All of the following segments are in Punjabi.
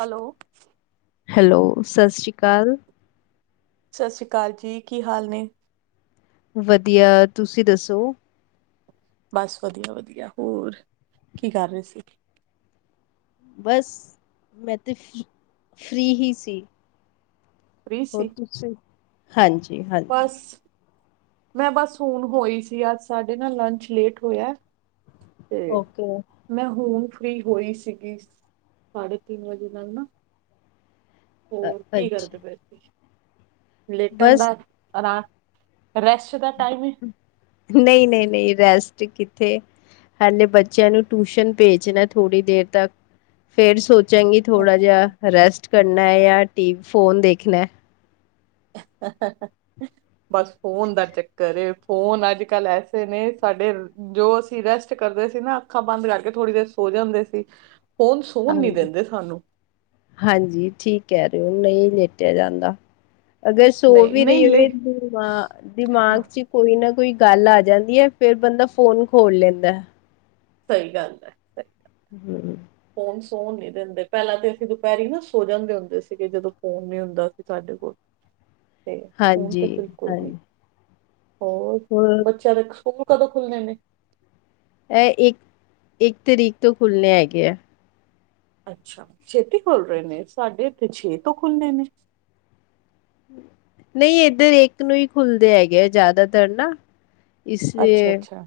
ਹੈਲੋ। ਹੈਲੋ, ਸਤਿ ਸ਼੍ਰੀ ਅਕਾਲ। ਸਤਿ ਸ੍ਰੀ ਅਕਾਲ ਜੀ, ਕੀ ਹਾਲ ਨੇ? ਵਧੀਆ, ਤੁਸੀਂ ਦੱਸੋ? ਬਸ ਵਧੀਆ-ਵਧੀਆ, ਹੋਰ ਕੀ ਕਰ ਰਹੇ ਸੀ। ਬਸ ਮੈਂ ਤਾਂ ਫ ਫ੍ਰਰੀ ਹੀ ਸੀ। ਫ੍ਰੀ ਹੋ ਸੀ ਤੁਸੀਂ, ਹਾਂਜੀ-ਹਾਂਜੀ। ਬਸ ਮੈਂ ਬਸ ਹੁਣ ਹੋਈ ਸੀ, ਅੱਜ ਸਾਡੇ ਨਾ ਲੰਚ ਲੇਟ ਹੋਇਆ ਐ। ਤੇ ਓਕੇ ਮੈਂ ਹੁਣ ਫਰੀ ਹੋਈ ਸੀਗੀ ਸਾਢੇ ਤਿੰਨ ਵਜੇ ਨਾਲ ਨਾ, ਅ- ਹੋਰ ਕੀ ਅੱਛਾ ਕਰਦੇ ਪਏ ਸੀ? ਲੇਟਣ ਦਾ ਆਰਾਮ ਰੈਸਟ ਦਾ ਟਾਈਮ ਏ ਨਹੀਂ-ਨਹੀਂ-ਨਹੀਂ ਰੈਸਟ ਕੀਤੀ। ਹੇ ਹਲੇ ਬੱਚਿਆਂ ਨੂੰ ਟਿਊਸ਼ਨ ਭੇਜਣਾ ਥੋੜ੍ਹੀ ਦੇਰ ਤੱਕ, ਫੇਰ ਸੋਚ ਚੰਗੀ ਥੋੜਾ ਅੱਛਾ ਜਿਹਾ ਅੱਛਾ, ਰੈਸਟ ਕਰਨਾ ਜਾਂ ਫੋਨ ਦੇਖਣਾ। ਹਾਹਾਹਾਹਾ ਬਸ ਫੋਨ ਦਾ ਚੱਕਰ ਏ ਫੋਨ ਅੱਜ-ਕੱਲ ਐਸੇ ਨੇ ਸਾਡੇ ਜੋ ਅਸੀਂ ਰੈਸਟ ਕਰਦੇ ਸੀ ਨਾ ਅੱਖਾਂ ਬੰਦ ਕਰਕੇ ਥੋੜ੍ਹੀ ਦੇਰ ਸੌ ਜਾਂਦੇ ਸੀ। ਫੋਨ ਸੋਣ ਹਾਂ ਨੀ ਦਿੰਦੇ ਸਾਨੂੰ ਹਾਂਜੀ, ਠੀਕ ਕਹਿ ਰਹੇ ਓ, ਨਹੀਂ ਲੇਟਿਆ ਜਾਂਦਾ। ਅਗਰ ਸੋ ਨਹੀਂ ਵੀ ਨਹੀਂ ਰਹੀ ਲੈ ਹੋਏ, ਦਿਮਾ ਹਾਂ ਦਿਮਾਗ ਚ ਕੋਈ ਨਾ ਕੋਈ, ਗੱਲ ਆ ਜਾਂਦੀ ਹੈ, ਫੇਰ ਬੰਦਾ ਫੋਨ ਖੋਲ ਲੈਂਦਾ ਹੈ। ਸਹੀ ਗੱਲ ਹੈ ਸਹੀ ਗੱਲ, ਹੂੰ, ਸੌਣ ਨੀ ਦਿੰਦੇ ਪਹਿਲਾਂ ਤੇ ਅਸੀਂ ਦੁਪਹਿਰੇ ਨਾ ਸੌ ਜਾਂਦੇ ਹੁੰਦੇ ਸੀਗੇ, ਜਦੋਂ ਫੋਨ ਨੀ ਹੁੰਦਾ ਸੀ ਸਾਡੇ ਕੋਲ ਤੇ ਹੁਣ ਹਾਂਜੀ ਤਾਂ ਬਿਲਕੁਲ ਨਹੀਂ, ਹਾਂਜੀ ਹੋਰ ਬੱਚਿਆਂ ਦੇ ਸਕੂਲ ਕਦੋਂ ਖੁੱਲਣੇ ਨੇ ਇਹ ਇੱਕ-ਇੱਕ ਤਰੀਕ ਤੋਂ ਖੁੱਲ੍ਹਣੇ ਹੈਗੇ ਆ। ਅੱਛਾ ਛੇਤੀ ਖੁੱਲ ਰਹੇ ਨੇ ਸਾਡੇ ਇੱਥੇ ਛੇ ਤੋਂ ਖੁੱਲਨੇ ਨੇ, ਨਹੀਂ ਇੱਧਰ ਇੱਕ ਨੂੰ ਹੀ ਖੁੱਲਦੇ ਹੈਗੇ ਆ ਜ਼ਿਆਦਾਤਰ ਨਾ, ਅੱਛਾ ਇਸੇ ਅੱਛਾ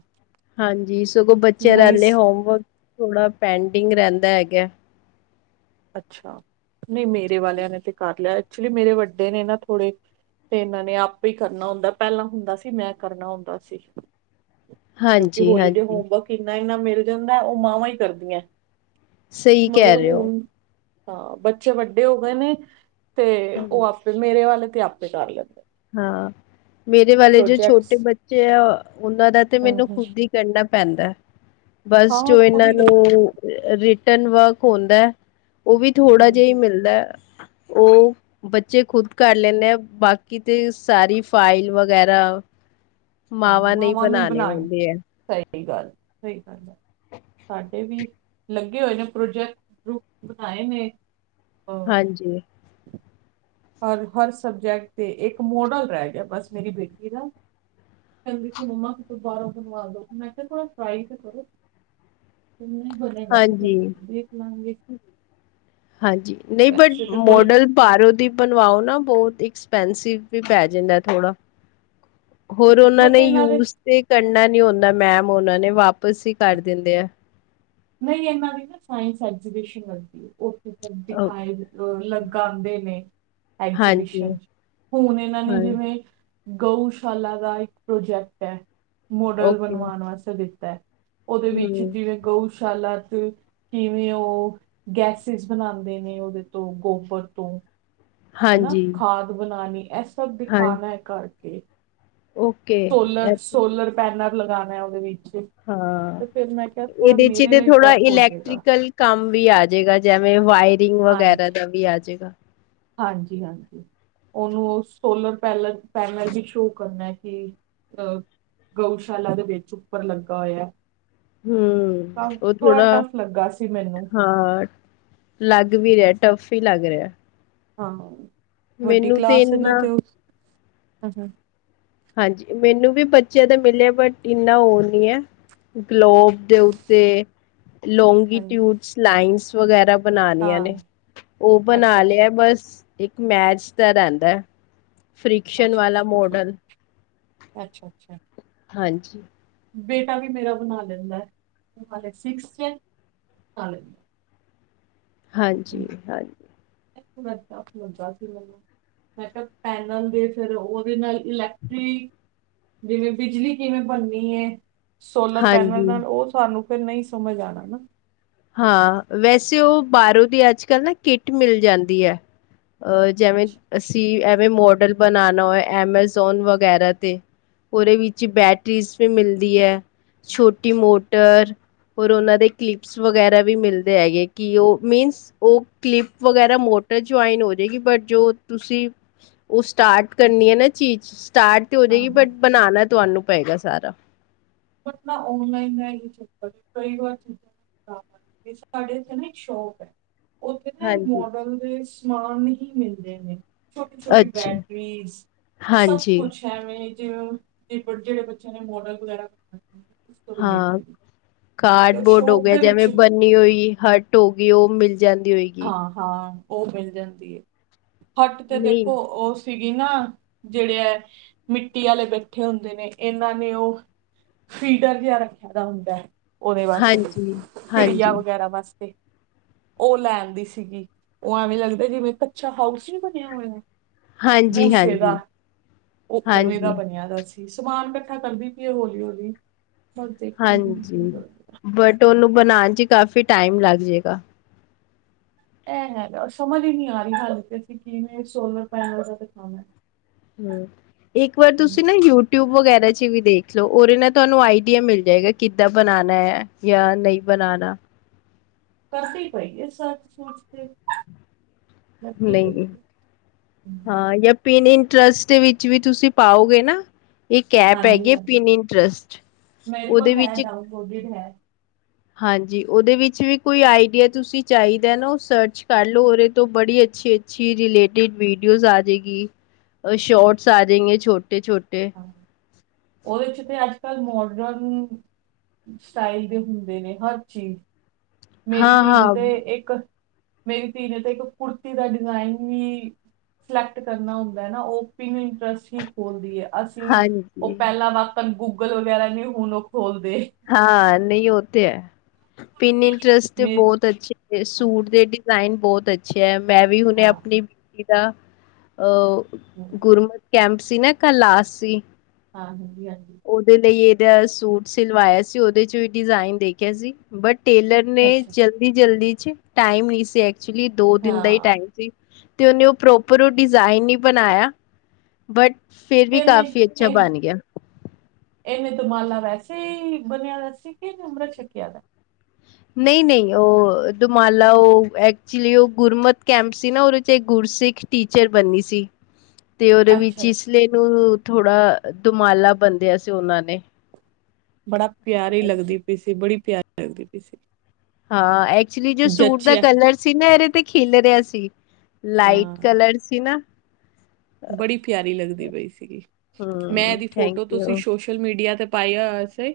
ਹਾਂਜੀ ਸਗੋਂ ਬੱਚਿਆਂ ਨਹੀਂ ਰਹਿੰਦੇ ਸ- ਹੋਮਵਰਕ ਥੋੜਾ ਪੈਂਡਿੰਗ ਰਹਿੰਦਾ ਹੈਗਾ। ਅੱਛਾ ਨਹੀਂ ਮੇਰੇ ਵਾਲਿਆਂ ਨੇ ਤੇ ਕਰ ਲਿਆ ਐਕਚੂਲੀ ਮੇਰੇ ਵੱਡੇ ਨੇ ਨਾ ਥੋੜੇ ਤੇ ਇਹਨਾਂ ਨੇ ਆਪੇ ਹੀ ਕਰਨਾ ਹੁੰਦਾ ਪਹਿਲਾਂ ਹੁੰਦਾ ਸੀ, ਮੈਂ ਕਰਨਾ ਹੁੰਦਾ ਸੀ। ਕਿਉਂਕਿ ਹਾਂਜੀ ਹੋਲੀਡੇ ਹਾਂਜੀ ਹੋਮਵਰਕ ਇੰਨਾ ਇੰਨਾ ਮਿਲ ਜਾਂਦਾ, ਉਹ ਮਾਵਾਂ ਹੀ ਕਰਦੀਆਂ। ਸਹੀ ਕਹਿ ਮਗਰ ਰਹੇ ਹੋ, ਹੁਣ ਹਾਂ ਬੱਚੇ ਵੱਡੇ ਹੋ ਗਏ ਨੇ, ਤੇ ਹਾਂਜੀ, ਉਹ ਆਪੇ ਮੇਰੇ ਵਾਲੇ ਤੇ ਆਪੇ ਕਰ ਲੈਂਦੇ। ਹਾਂ, ਮੇਰੇ ਵਾਲੇ ਜੋ ਪ੍ਰੋਜੈਕਟਸ ਛੋਟੇ ਬੱਚੇ ਆ। ਉਹਨਾਂ ਦਾ ਤੇ ਮੈਨੂੰ ਹੂੰ-ਹੂੰ। ਖੁਦ ਹੀ ਕਰਨਾ ਪੈਂਦਾ, ਹਾਂ ਬਸ ਜੋ ਉਹ ਖੁਦ ਇਹਨਾਂ ਹੀ ਕਰ- ਨੂੰ ਰਿਟਰਨ ਵਰਕ ਹੁੰਦਾ, ਉਹ ਵੀ ਥੋੜਾ ਜਿਹਾ ਹੀ ਹਾਂਜੀ ਮਿਲਦਾ। ਉਹ ਬੱਚੇ ਖੁਦ ਕਰ ਲੈਂਦੇ ਆ ਬਾਕੀ, ਕਿਤੇ ਸਾਰੀ ਫਾਈਲ ਵਗੈਰਾ। ਆਹੋ ਨਹੀਂ ਮਾਵਾਂ ਨੂੰ ਵੀ ਬਣਾਉਣੇ ਬਣਾਈ ਹੁੰਦੇ ਹੈ ਸਹੀ ਗੱਲ ਸਹੀ ਗੱਲ ਹੈ। ਸਾਡੇ ਵੀ ਲੱਗੇ ਹੋਏ ਨੇ ਪ੍ਰੋਜੈਕਟ ਗਰੁੱਪ ਬਣਾਏ ਨੇ ਹਾਂਜੀ। ਹਰ ਹਰ ਸਬਜੈਕਟ ਤੇ ਇੱਕ ਮੋਡਲ ਰਹਿ ਗਿਆ ਬਸ ਮੇਰੀ ਬੇਟੀ ਦਾ। ਕਹਿੰਦੇ ਸੀ ਮੰਮਾ ਕਿਤੋਂ ਬਾਹਰੋਂ ਬਣਵਾ ਦੋ ਮੈਂ ਕਿਹਾ ਥੋੜਾ ਟਰਾਈ ਤੇ ਕਰੋ। ਨਹੀਂ ਬਣੇਗਾ ਤੇ ਫੇਰ ਹਾਂਜੀ ਦੇਖ ਲਾਂਗੇ। ਹਾਂਜੀ, ਨਹੀਂ ਬਟ ਵੈਸੇ ਤਾਂ ਕੋਈ ਮੋਡਲ ਬਾਹਰੋਂ ਦੀ ਬਣਾ। ਬਣਵਾਓ ਨਾ ਬਹੁਤ ਐਕਸਪੈਂਸਿਵ ਵੀ ਪੈ ਜਾਂਦਾ ਥੋੜਾ। ਹੋਰ ਉਹਨਾਂ ਬਟ ਨੇ ਇਹਨਾਂ ਦੇ ਯੂਜ ਤੇ ਕਰਨਾ। ਨੀ ਹੁੰਦਾ ਮੈਮ ਉਹਨਾਂ ਨੇ ਵਾਪਿਸ ਹੀ ਕਰ ਦਿੰਦੇ ਆ। ਨਹੀਂ ਇਨਾ ਦੀ ਨਾ ਸਾਇੰਸ ਐਗਜੀਬਿਸ਼ਨ ਲੱਗਦੀ ਏ ਉਹ ਦਿਖਾ। ਲਗਾਉਂਦੇ ਨੇ ਹਾਂਜੀ ਐਗਜੀਬਿਸ਼ਨ ਵਿੱਚ ਹੁਣ ਇਹਨਾਂ ਨੇ ਹਾਂ ਜਿਵੇਂ। ਗਊਸ਼ਾਲਾ ਦਾ ਇੱਕ ਪ੍ਰੋਜੈਕਟ ਹੈ ਮੋਡਲ ਓਕੇ ਬਣਵਾਉਣ ਵਾਸਤੇ ਦਿੱਤਾ ਹੈ। ਉਹਦੇ ਵਿੱਚ ਹਮ ਜਿਵੇਂ ਗਊ ਸ਼ਾਲਾ ਤੋਂ ਕਿਵੇਂ ਉਹ ਗੈਸਿਸ ਬਣਾਉਂਦੇ ਨੇ ਉਹਦੇ ਤੋਂ ਗੋਬਰ ਤੋਂ ਹ ਹਨਾ ਖਾਦ ਬਣਾਉਣੀ ਇਹ ਸਭ ਹਾਂ ਦਿਖਾਉਣਾ ਹੈ ਕਰਕੇ। ਓਕੇ ਸੋਲਰ ਸੋਲਰ ਪੈਨਲ ਲਗਾਉਣਾ ਉਹਦੇ ਵਿੱਚ ਹਾਂ ਤੇ ਫਿਰ। ਮੈਂ ਕਿਹਾ ਥੋੜਾ ਇਹਦੇ 'ਚ ਮੇਰੇ ਤੇ ਲਈ ਥੋੜਾ ਟਫ ਹੋ ਜਾਏਗਾ ਇਲੈਕਟ੍ਰੀਕਲ ਕੰਮ ਵੀ ਆਜੇਗਾ ਜਿਵੇਂ। ਵਾਇਰਿੰਗ ਹਾਂਜੀ ਵਗੈਰਾ ਦਾ ਵੀ ਆ ਜਾਏਗਾ। ਹਾਂਜੀ ਹਾਂਜੀ। ਉਹਨੂੰ ਸੋਲਰ ਪੈਲ ਪੈਨਲ ਵੀ ਸ਼ੋਅ ਕਰਨਾ ਕਿ ਅਹ। ਗਊਸ਼ਾਲਾ ਦੇ ਵਿੱਚ ਉੱਪਰ ਲੱਗਾ ਹੋਇਆ। ਹੂੰ, ਕੰਮ ਉਹ ਥੋੜਾ ਟਫ ਲੱਗਾ ਸੀ ਮੈਨੂੰ ਹਾਂ। ਲੱਗ ਵੀ ਰਿਹਾ ਟਫ ਹੀ ਲੱਗ ਰਿਹਾ ਹੈ। ਹਾਂ ਵੱਡੀ ਕਲਾਸ ਹੈ ਨਾ ਇੰਨਾ ਤੇ ਉਹ। ਹਾਂਜੀ ਮੈਨੂੰ ਵੀ ਬੱਚਿਆਂ ਦਾ ਮਿਲਿਆ ਬਟ ਇੰਨਾ ਉਹ ਨੀ ਹੈ। ਗਲੋਬ ਦੇ ਉੱਤੇ ਹਾਂਜੀ ਲੋਂਗੀਟਿਊਡਸ ਲਾਈਨਸ ਵਗੈਰਾ। ਬਣਾਨੀਆਂ ਨੇ ਹਾਂ ਉਹ ਅੱਛਾ ਬਣਾ ਅੱਛਾ ਲਿਆ ਬਸ। ਇੱਕ ਮੈਥ ਦਾ ਰਹਿੰਦਾ ਫਰਿਕਸ਼ਨ ਅੱਛਾ ਵਾਲਾ ਅੱਛਾ ਮੋਡਲ। ਅੱਛਾ ਅੱਛਾ। ਹਾਂਜੀ। ਬੇਟਾ ਵੀ ਮੇਰਾ ਬਣਾ ਲੈਂਦਾ। ਹਲੇ ਸਿਕਸ 'ਚ ਨਾਲੇ। ਹਾਂਜੀ ਹਾਂਜੀ। ਇੱਥੋਂ ਨਾਲ ਤੇ ਮੈਂ ਜਾਂ ਕੇ ਲੈਲਾ। ਮੈਂ ਕਿਹਾ ਪੈਨਲ ਦੇ ਫਿਰ ਉਹਦੇ ਨਾਲ ਇਲੈਕਟ੍ਰਿਕ। ਜਿਵੇਂ ਬਿਜਲੀ ਕਿਵੇਂ ਬਣਨੀ ਹੈ‌। ਸੋਲਰ ਪੈਨਲ ਹਾਂਜੀ, ਨਾਲ ਉਹ ਤੁਹਾਨੂੰ ਫਿਰ ਨਹੀਂ ਸਮਝ ਆਉਣਾ ਨਾ। ਹਾਂ ਵੈਸੇ ਉਹ ਬਾਹਰੋਂ ਦੀ ਅੱਜ ਕੱਲ੍ਹ ਨਾ ਕਿੱਟ ਮਿਲ ਜਾਂਦੀ ਹੈ। ਅਹ ਜਿਵੇਂ ਅਸੀਂ ਐਵੇਂ ਮੋਡਲ ਬਣਾਉਣਾ ਹੋਏ ਐਮਾਜੋਨ ਵਗੈਰਾ ਤੇ। ਉਹਦੇ ਵਿੱਚ ਬੈਟਰੀਜ਼ ਵੀ ਮਿਲਦੀ ਹੈ। ਛੋਟੀ ਮੋਟਰ ਔਰ ਉਹਨਾਂ ਦੇ ਕਲਿੱਪ। ਵਗੈਰਾ ਵੀ ਮਿਲਦੇ ਹੈਗੇ ਕਿ ਉਹ ਮੀਨਸ ਉਹ ਕਲਿੱਪ ਵਗੈਰਾ ਮੋਟਰ ਜੁਆਇਨ ਹੋ ਜਾਵੇਗੀ। ਪਰ ਜੋ ਤੁਸੀਂ ਉਹ ਸਟਾਰਟ ਕਰਨੀ ਹੈ ਨਾ ਚੀਜ਼। ਸਟਾਰਟ ਤੇ ਹੋ ਹਾਂ ਜਾਏਗੀ। ਹਾਂ ਬਟ ਬਣਾਉਣਾ ਤੁਹਾਨੂੰ ਪਏਗਾ ਸਾਰਾ। ਬਟ ਨਾ ਔਨਲਾਈਨ ਇਹ ਚੱਕਰ 'ਚ ਕਈ ਵਾਰ ਨਾ‌। ਹਾਂ ਇਹ ਸਾਡੇ ਇੱਥੇ ਨਾ ਇੱਕ ਸ਼ੌਕ ਹੈ। ਉੱਥੇ ਨਾ ਇਹ ਹਾਂਜੀ, ਮਾਡਲ ਦੇ ਸਮਾਨ ਹੀ ਮਿਲਦੇ ਨੇ। ਛੋਟੀ ਛੋਟੀ ਅੱਛਾ, ਬੈਟਰੀਜ਼ ਸਭ ਹਾਂਜੀ, ਕੁਛ ਹੈ। ਜਿਵੇਂ ਹੁਣ, ਜਿਹੜੇ ਬੱਚੇ ਨੇ ਮੋਡਲ ਵਗੈਰਾ। ਬਣਾਏ ਉਸ ਤੋਂ ਹਾਂ ਰਿਲੇਟਿਡ ਤੇ ਉਹ ਕਾਰਡਬੋਰਡ ਹੋ ਸ਼ੋਪ ਗਿਆ ਦੇ ਜਿਵੇਂ ਵਿੱਚ ਬੰਨੀ ਹੋਈ, ਹਟ ਹੋ ਗਈ ਉਹ ਮਿਲ ਜਾਂਦੀ ਹੋਏਗੀ। ਹਾਂ ਹਾਂ ਉਹ ਮਿਲ ਜਾਂਦੀ ਹੈ ਹੱਟ ਤੇ ਨਹੀਂ ਦੇਖੋ ਉਸ ਸੀਗੀ ਨਾ ਜਿਹੜੇ ਹੈ ਮਿੱਟੀ ਵਾਲੇ ਬੈਠੇ ਹੁੰਦੇ ਨੇ। ਇਹਨਾਂ ਨੇ ਉਹ ਫੀਡਰ ਜਿਹਾ ਰੱਖਿਆ ਦਾ ਹੁੰਦਾ ਹੈ। ਉਹਦੇ ਵਾਸਤੇ ਹਾਂਜੀ, ਚਿੜੀਆਂ ਹਾਂਜੀ, ਵਗੈਰਾ ਵਾਸਤੇ ਉਹ ਲੈਣ ਲੈਂਦੀ ਸੀਗੀ। ਉਹ ਐਵੇਂ ਲੱਗਦਾ ਜਿਵੇਂ ਕੱਚਾ ਹਾਊਸ ਨਹੀਂ ਬਣਿਆ ਹੋਇਆ। ਹਾਂਜੀ, ਭੂਸੇ ਦਾ ਉਹ ਉਵੇਂ ਦਾ ਹਾਂਜੀ, ਹਾਂਜੀ, ਬਣਿਆ ਦਾ ਸੀ। ਸਮਾਨ ਇਕੱਠਾ ਕਰਦੀ ਪਈਏ ਹੌਲੀ-ਹੌਲੀ। ਹਾਂਜੀ ਬਟ ਉਹਨੂੰ ਬਣਾਉਣ ਚ ਕਾਫ਼ੀ ਟਾਈਮ ਲੱਗ ਜੇਗਾ। ਇਹ ਹੈਗਾ ਸਮਝ ਨਹੀਂ ਆ ਰਹੀ ਕਿ ਅਸੀਂ ਕਿਵੇਂ ਸੋਲਰ ਪੈਨਲ ਚ ਦਿਖਾਉਣਾ ਹੈ। ਹੂੰ ਇੱਕ ਵਾਰ ਤੁਸੀਂ ਨਾ ਯੂਟਿਊਬ ਵਗੈਰਾ ਚ ਵੀ ਦੇਖ ਲਓ ਉਹਦੇ ਨਾਲ ਤੁਹਾਨੂੰ ਆਈਡੀਆ ਮਿਲ ਜਾਏਗਾ ਕਿੱਦਾਂ ਬਣਾਉਣਾ ਹੈ ਜਾਂ ਨਹੀਂ ਬਣਾਉਣਾ। ਕਰਦੀ ਪਈ ਏ ਸਰਚ ਸਰਚ ਤੇ ਲੱਗੀ ਨਹੀਂ ਰਹਿੰਦੀ ਹਾਂ ਜਾਂ ਪੀਣੀ ਟਰਸਟ ਵਿੱਚ ਵੀ ਤੁਸੀਂ ਪਾਓਗੇ ਨਾ। ਇੱਕ ਐਪ ਹਾਂਜੀ ਹੈਗੀ ਐ ਹਾਂਜੀ ਪਿੰਨ ਇੰਟਰਸਟ ਮੇਰੇ ਉਹਦੇ ਕੋਲ ਹੈ ਵਿੱਚ ਡਾਊਨਲੋਡਡ ਹੈ ਹਾਂਜੀ ਉਹਦੇ ਵਿੱਚ ਵੀ ਕੋਈ ਆਈਡੀਆ ਤੁਸੀਂ ਚਾਹੀਦਾ ਨਾ ਉਹ ਸਰਚ ਕਰ ਲਓ ਉਹਦੇ ਤੋਂ ਬੜੀ ਅੱਛੀ-ਅੱਛੀ ਰਲੇਟਿਡ ਵੀਡੀਓਜ਼ ਆ ਜਾਏਗੀ। ਸ਼ੋਰਟਸ ਆ ਜਾਏਗੇੰ ਛੋ ਉਹਦੇ ਚ ਤੇ ਅੱਜ ਅੱਜ ਕੱਲ ਮੋਡਰਨ ਸਟਾਈਲ ਦੇ ਹੁੰਦੇ ਨੇ ਹਰ ਚੀਜ਼। ਮੇਰੀ ਹਾਂ ਧੀ ਹਾਂ ਨੇ ਤੇ ਇੱਕ ਮੇਰੀ ਧੀ ਨੇ ਤੇ ਇੱਕ ਕੁੜਤੀ ਦਾ ਡਿਜ਼ਾਇਨ ਵੀ ਸਿਲੈਕਟ ਕਰਨਾ ਹੁੰਦਾ ਹੈ ਨਾ। ਉਹ ਪਿਨ ਇੰਟਰਸਟ ਹੀ ਖੋਲਦੀ ਹੈ। ਅਸੀਂ ਉਹ ਹਾਂਜੀ ਪਹਿਲਾਂ ਵਾਕਨ ਗੂਗਲ ਵਗੈਰਾ ਨਹੀਂ ਹੁਣ ਉਹ ਖੋਲ ਹਾਂ, ਨਹੀਂ ਉਹ ਤੇ ਹੈ। ਪਿੰਨ ਇੰਟਰਸਟ ਤੇ ਮੇ ਬਹੁਤ ਅੱਛੇ ਨੇ। ਸੂਟ ਦੇ ਡਿਜ਼ਾਇਨ ਬਹੁਤ ਅੱਛੇ ਹੈ। ਮੈਂ ਵੀ ਹੁਨੇ ਹਾਂ ਆਪਣੀ [unintelligible] ਦਾ ਅਹ ਹਮ, ਗੁਰਮਤ ਕੈਂਪ ਸੀ ਨਾ, ਕਲ ਲਾਸਟ ਸੀ। ਹਾਂ ਹਾਂਜੀ-ਹਾਂਜੀ। ਦਾ ਸੂਟ ਸਿਲਵਾਇਆ ਸੀ ਉਹਦੇ ਚ ਵੀ ਡਿਜ਼ਾਇਨ ਦੇਖਿਆ ਸੀ ਬਟ ਟੇਲਰ ਨੇ ਅੱਛਾ ਜਲਦੀ-ਜਲਦੀ ਚ ਟਾਈਮ ਨਹੀਂ ਸੀ ਐਕਚੁਲੀ ਦੋ ਦਿਨ ਦਾ ਹੀ ਹਾਂ ਟਾਈਮ ਸੀ। ਅਤੇ ਉਹਨੇ ਉਹ ਪ੍ਰੋਪਰ ਉਹ ਡਿਜ਼ਾਇਨ ਨਹੀਂ ਬਣਾਇਆ। ਬਟ ਫਿਰ ਤੇ ਵੀ ਇਹਨੇ ਕਾਫੀ ਅੱਛਾ ਇਹ ਬਣ ਗਿਆ। ਇਹਨੇ ਦੁਮਾਲਾ ਵੈਸੇ ਹੀ ਬੰਨਿਆ ਹੋਇਆ ਸੀ ਕਿ ਅੰਮ੍ਰਿਤ ਛਕਿਆ ਦਾ? ਨਹੀਂ-ਨਹੀਂ ਉਹ ਦੁਮਾਲਾ ਉਹ ਐਕਚੁਲੀ ਉਹ ਗੁਰਮਤ ਕੈਂਪ ਸੀ ਨਾ ਉਹਦੇ ਚ ਗੁਰ ਸਿੱਖ ਟੀਚਰ ਬਣਨੀ ਸੀ। ਤੇ ਉਹਦੇ ਵਿੱਚ ਅੱਛਾ ਇਸ ਲਈ ਇਹਨੂੰ ਥੋੜਾ ਦੁਮਾਲਾ ਬੰਨਿਆ ਸੀ ਉਹਨਾਂ ਨੇ। ਬੜਾ ਪਿਆਰੀ ਲੱਗਦੀ ਪਈ ਸੀ, ਬੜੀ ਪਿਆਰੀ ਲੱਗਦੀ ਪਈ ਸੀ। ਹਾਂ ਐਕਚੁਲੀ ਜੋ ਸੂਟ ਦਾ ਜਚਿਆ ਕਲਰ ਸੀ ਨਾ। ਇਹਦੇ ਤੇ ਖਿਲ ਰਿਹਾ ਸੀ। ਲਾਈਟ ਹਾਂ। ਕਲਰ ਸੀ ਨਾ। ਬੜੀ ਪਿਆਰੀ ਲੱਗਦੀ ਪਈ ਸੀਗੀ। ਮੈਂ ਹਮ ਇਹਦੀ ਥੈਂਕ ਫੋਟੋ ਤੁਸੀਂ ਯੂ ਸੋਸ਼ਲ ਮੀਡੀਆ ਤੇ ਪਾਇਆ ਅਸੇ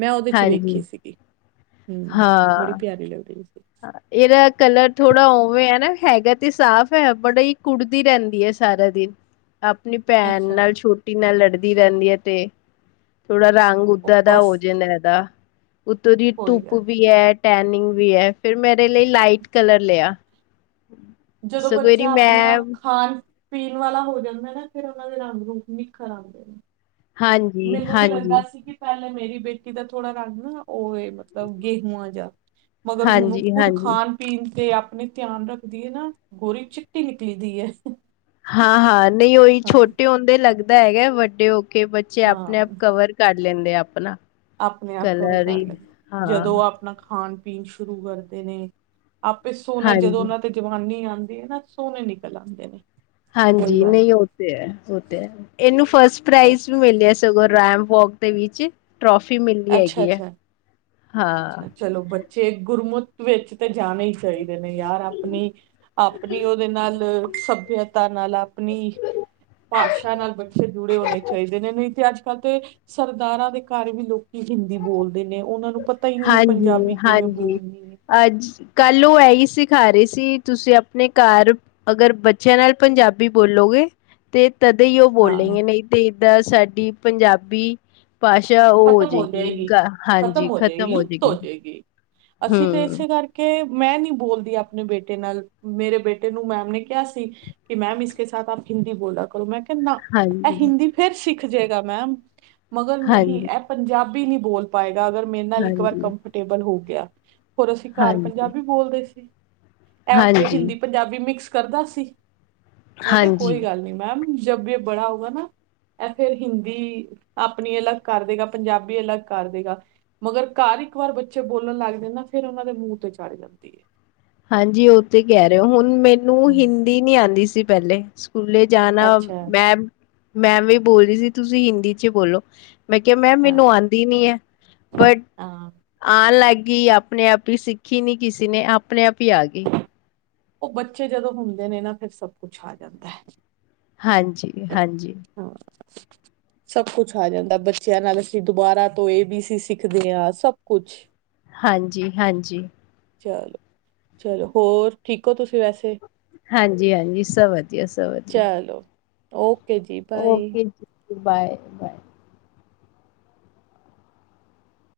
ਮੈਂ ਉਹਦੇ ਚ ਹਾਂਜੀ ਵੇਖੀ ਸੀਗੀ। ਹੂੰ ਬੜੀ ਪਿਆਰੀ ਲੱਗ ਰਹੀ ਸੀ। ਹਾਂ, ਇਹਦਾ ਕਲਰ ਥੋੜਾ ਉਵੇਂ ਹੈ ਨਾ। ਹੈਗਾ ਤੇ ਸਾਫ਼ ਹੈ ਬੜਾ ਹੀ ਕੁੜਦੀ ਰਹਿੰਦੀ ਹੈ ਸਾਰੀ ਦਿਨ ਆਪਣੀ ਭੈਣ ਅੱਛਾ, ਨਾਲ ਛੋਟੀ ਨਾਲ ਲੜਦੀ ਰਹਿੰਦੀ ਹੈ ਤੇ ਥੋੜਾ ਰੰਗ ਉੱਦਾਂ ਉਹ ਦਾ ਬਸ ਹੋਜੇਦਾ ਇਹਦਾ। ਉਤੋਂ ਦੀ ਕੋਈ ਧੁੱਪ ਗੱਲ ਵੀ ਹੈ, ਟੈਨਿੰਗ ਵੀ ਹੈ। ਫਿਰ ਮੈਂ ਇਹਦੇ ਲਈ ਲਾਈਟ ਕਲਰ ਲਿਆ। ਜਦੋਂ ਸਗੋਂ ਇਹਦੀ ਬੱਚਾ ਮੈਂ ਆਪਣੇ ਆਪ ਖਾਣ ਪੀਣ ਵਾਲਾ ਹੋ ਜਾਂਦਾ ਨਾ। ਫਿਰ ਉਹਨਾਂ ਦੇ ਰੰਗ ਰੂਪ ਨਿਖਰ ਆਉਂਦੇ ਨੇ। ਹਾਂਜੀ ਮੈਨੂੰ ਵੀ ਲੱਗਦਾ ਹਾਂਜੀ ਸੀ ਕਿ ਪਹਿਲੇ ਮੇਰੀ ਬੇਟ ਟੀ ਦਾ ਥੋੜਾ ਰੰਗ ਨਾ ਉਹ ਹੇ ਮਤਲਬ ਗੇਹੂਆਂ ਜਾ। ਮਗਰ ਹੁਣ ਉਹ ਹਾਂਜੀ ਖੁੱਦ ਹਾਂਜੀ ਖਾਣ ਪੀਣ ਤੇ ਆਪਣੇ ਧਿਆਨ ਰੱਖਦੀ ਹੈ ਨਾ। ਗੋਰੀ ਚਿੱਟੀ ਨਿਕਲੀ ਦੀ ਹੈ। ਹਾਂ-ਹਾਂ ਨਹੀਂ ਉਹੀ ਹਾਂ ਛੋਟੇ ਹੁੰਦੇ ਲੱਗਦਾ ਹੈਗਾ ਵੱਡੇ ਹੋ ਕੇ ਬੱਚੇ ਆਪਣੇ ਹਾਂ ਆਪ ਕਵਰ ਕਰ ਲੈਂਦੇ ਆਪਣਾ ਆਪਣੇ ਆਪ ਕਵਰ ਕਲਰ ਹੀ ਕਰ ਲੈਂਦੇ। ਹਾਂ, ਜਦੋਂ ਉਹ ਆਪਣਾ ਖਾਣ ਪੀਣ ਸ਼ੁਰੂ ਕਰਦੇ ਨੇ ਆਪੇ ਸੋਹਨਾ ਜਦੋਂ ਹਾਂਜੀ। ਉਹਨਾਂ ਤੇ ਜਵਾਨੀ ਆਉਂਦੀ ਹੈ ਨਾ। ਸੋਹਣੇ ਨਿਕਲ ਆਉਂਦੇ ਨੇ ਕੋਈ ਹਾਂਜੀ ਗੱਲ ਨਹੀਂ ਉਹ ਤੇ ਹੈ, ਉਹ ਤੇ ਹੈ। ਇਹਨੂੰ ਫਸਟ ਨੀ ਪ੍ਰਾਈਜ਼ ਵੀ ਮਿਲਿਆ ਸਗੋਂ ਰੈਂਪ ਵੋਕ ਦੇ ਵਿੱਚ। ਟ੍ਰੋਫੀ ਮਿਲਦੀ ਅੱਛਾ ਹੈਗੀ ਹੈ ਅੱਛਾ ਹਾਂ ਜੇ ਗੁਰਮੁਤ ਵਿੱਚ ਤੇ ਜਾਣਾ ਹੀ ਸਹੀ ਨੇ ਯਾਰ ਆਪਣੀ। ਆਪਣੀ ਉਹਦੇ ਨਾਲ ਸੱਭਿਅਤਾ ਨਾਲ ਆਪਣੀ ਭਾਸ਼ਾ ਨਾਲ ਬੱਚੇ ਜੁੜੇ ਹੋਣੇ ਚਾਹੀਦੇ ਨੇ। ਨਹੀਂ ਤੇ ਅੱਜ ਕੱਲ੍ਹ ਤੇ ਸਰਦਾਰਾਂ ਦੇ ਘਰ ਵੀ ਲੋਕ ਕੀ ਹਿੰਦੀ ਬੋਲਦੇ ਨੇ। ਉਹਨਾਂ ਨੂੰ ਪਤਾ ਹੀ ਨਹੀਂ ਹੈ ਪੰਜਾਬੀ ਕਿਵੇਂ ਹਾਂਜੀ-ਹਾਂਜੀ। ਬੋਲਣੀ ਹੈ ਅੱਜ ਕੱਲ ਉਹ ਇਹੀ ਸਿਖਾ ਰਹੀ ਸੀ। ਤੁਸੀਂ ਆਪਣੇ ਘਰ ਅਗਰ ਬੱਚਿਆਂ ਨਾਲ ਪੰਜਾਬੀ ਬੋਲੋਗੇ ਤੇ ਤਦੇ ਹੀ ਉਹ ਹਾਂ ਬੋਲੇਗੇ। ਨਹੀਂ ਤੇ ਏਦਾਂ ਸਾਡੀ ਪੰਜਾਬੀ ਭਾਸ਼ਾ ਉਹ ਹੋ ਜਾਏਗੀ। ਹਾਂਜੀ ਖਤਮ ਹੋ ਖ਼ਤਮ ਲੁਪਤ ਹੋ ਜਾਏਗੀ ਜੇਗੀ, ਅਸੀਂ ਤਾਂ ਹੂੰ ਇਸੇ ਕਰਕੇ ਮੈਂ ਨੀ ਬੋਲਦੀ ਆਪਣੇ ਬੇਟੇ ਨਾਲ, ਮੇਰੇ ਬੇਟੇ ਨੂੰ ਮੈਮ ਨੇ ਕਿਹਾ ਸੀ ਕਿ ਮੈਮ ਇਸਕੇ ਸਾਥ ਆਪ ਹਿੰਦੀ ਬੋਲਾ ਕਰੋ, ਮੈਂ ਕਿਆ ਨਾ ਐ ਹਾਂਜੀ, ਹਿੰਦੀ ਫੇਰ ਸਿੱਖ ਜੇਗਾ ਮੈਮ, ਮਗਰ ਨਹੀਂ ਹਾਂਜੀ, ਇਹ ਪੰਜਾਬੀ ਨੀ ਬੋਲ ਪਾਏਗਾ ਅਗਰ ਮੇਰੇ ਨਾਲ ਇੱਕ ਵਾਰ ਹਾਂਜੀ, ਕੰਫਰਟੇਬਲ ਹੋ ਗਿਆ। ਹੋਰ, ਅਸੀਂ ਘਰ ਹਾਂਜੀ, ਪੰਜਾਬੀ ਬੋਲਦੇ ਸੀ। ਐ ਓਥੇ ਹਾਂਜੀ, ਹਿੰਦੀ ਪੰਜਾਬੀ ਮਿਕਸ ਕਰਦਾ ਸੀ। ਮੈਂ ਕਿਹਾ ਹਾਂਜੀ। ਕੋਈ ਗੱਲ ਨਹੀਂ ਮੈਮ। ਜਬ ਯੇ ਬੜਾ ਹੋਗਾ ਨਾ, ਐ ਫੇਰ ਹਿੰਦੀ ਆਪਣੀ ਅਲੱਗ ਕਰ ਦੇਗਾ, ਪੰਜਾਬੀ ਅਲੱਗ ਕਰ ਦੇਗਾ, ਮਗਰ ਘਰ ਇੱਕ ਵਾਰ ਬੱਚੇ ਬੋਲਣ ਲੱਗ ਜਾਣ ਨਾ ਫੇਰ ਔਨਾਂ ਦੇ ਮੂੰਹ ਤੇ ਵੀ ਚਾੜ ਜਾਂਦੀ ਏ। ਹਾਂਜੀ, ਔ ਤੇ ਕੈ ਰੇ ਔ। ਹੁਣ ਮੇਨੂੰ ਹੂੰ ਹਿੰਦੀ ਨੀ ਆੰਦੀ ਸੀ ਪੈਲੇ। ਸਕੂਲੇ ਜਾਣਾ ਅੱਛਾ ਮੈਮ ਮੈਂ ਐਵੇ ਬੋਲਦੀ ਸੀ ਤੁਸੀਂ ਹਿੰਦੀ ਚ ਬੋਲੋ। ਮੈਂ ਕਿਹਾ ਮੈਮ ਹਾਂ ਮੇਨੂੰ ਆੰਦੀ ਨੀ ਹੈ, ਬਟ ਹਾਂ ਆਣ ਲੱਗ ਗੀ ਆਪਣੇ ਆਪ ਹੀ ਸਿੱਖੀ ਨੀ ਕਿਸੇ ਨੇ ਆਪਣੇ ਆਪ ਹੀ ਆਗੀ। ਓਹ ਬੱਚੇ ਜਦੋਂ ਹੁੰਦੇ ਨੇ ਨਾ ਫਿਰ ਸਭ ਕੁਛ ਆ ਜਾਂਦੈ। ਹਾਂਜੀ ਹਾਂਜੀ। ਸਭ ਕੁਛ ਆ ਜਾਂਦੈ, ਬੱਚਿਆਂ ਨਾਲ ਅਸੀਂ ਦੁਬਾਰਾ ਤੋਂ ਏ ਬੀ ਸੀ ਸਿੱਖਦੇ ਆਂ, ਸਭ ਕੁਛ। ਹਾਂਜੀ ਹਾਂਜੀ। ਚਲੋ, ਚਲੋ ਹੋਰ ਠੀਕ ਹੋ ਤੁਸੀਂ ਵੈਸੇ? ਹਾਂਜੀ ਹਾਂਜੀ, ਸਭ ਵਧੀਆ ਸਭ ਵਧੀਆ। ਚਲੋ ਓਕੇ ਜੀ, ਬਾਏ। ਓਕੇ ਜੀ ਬਾਏ ਬਾਏ‌।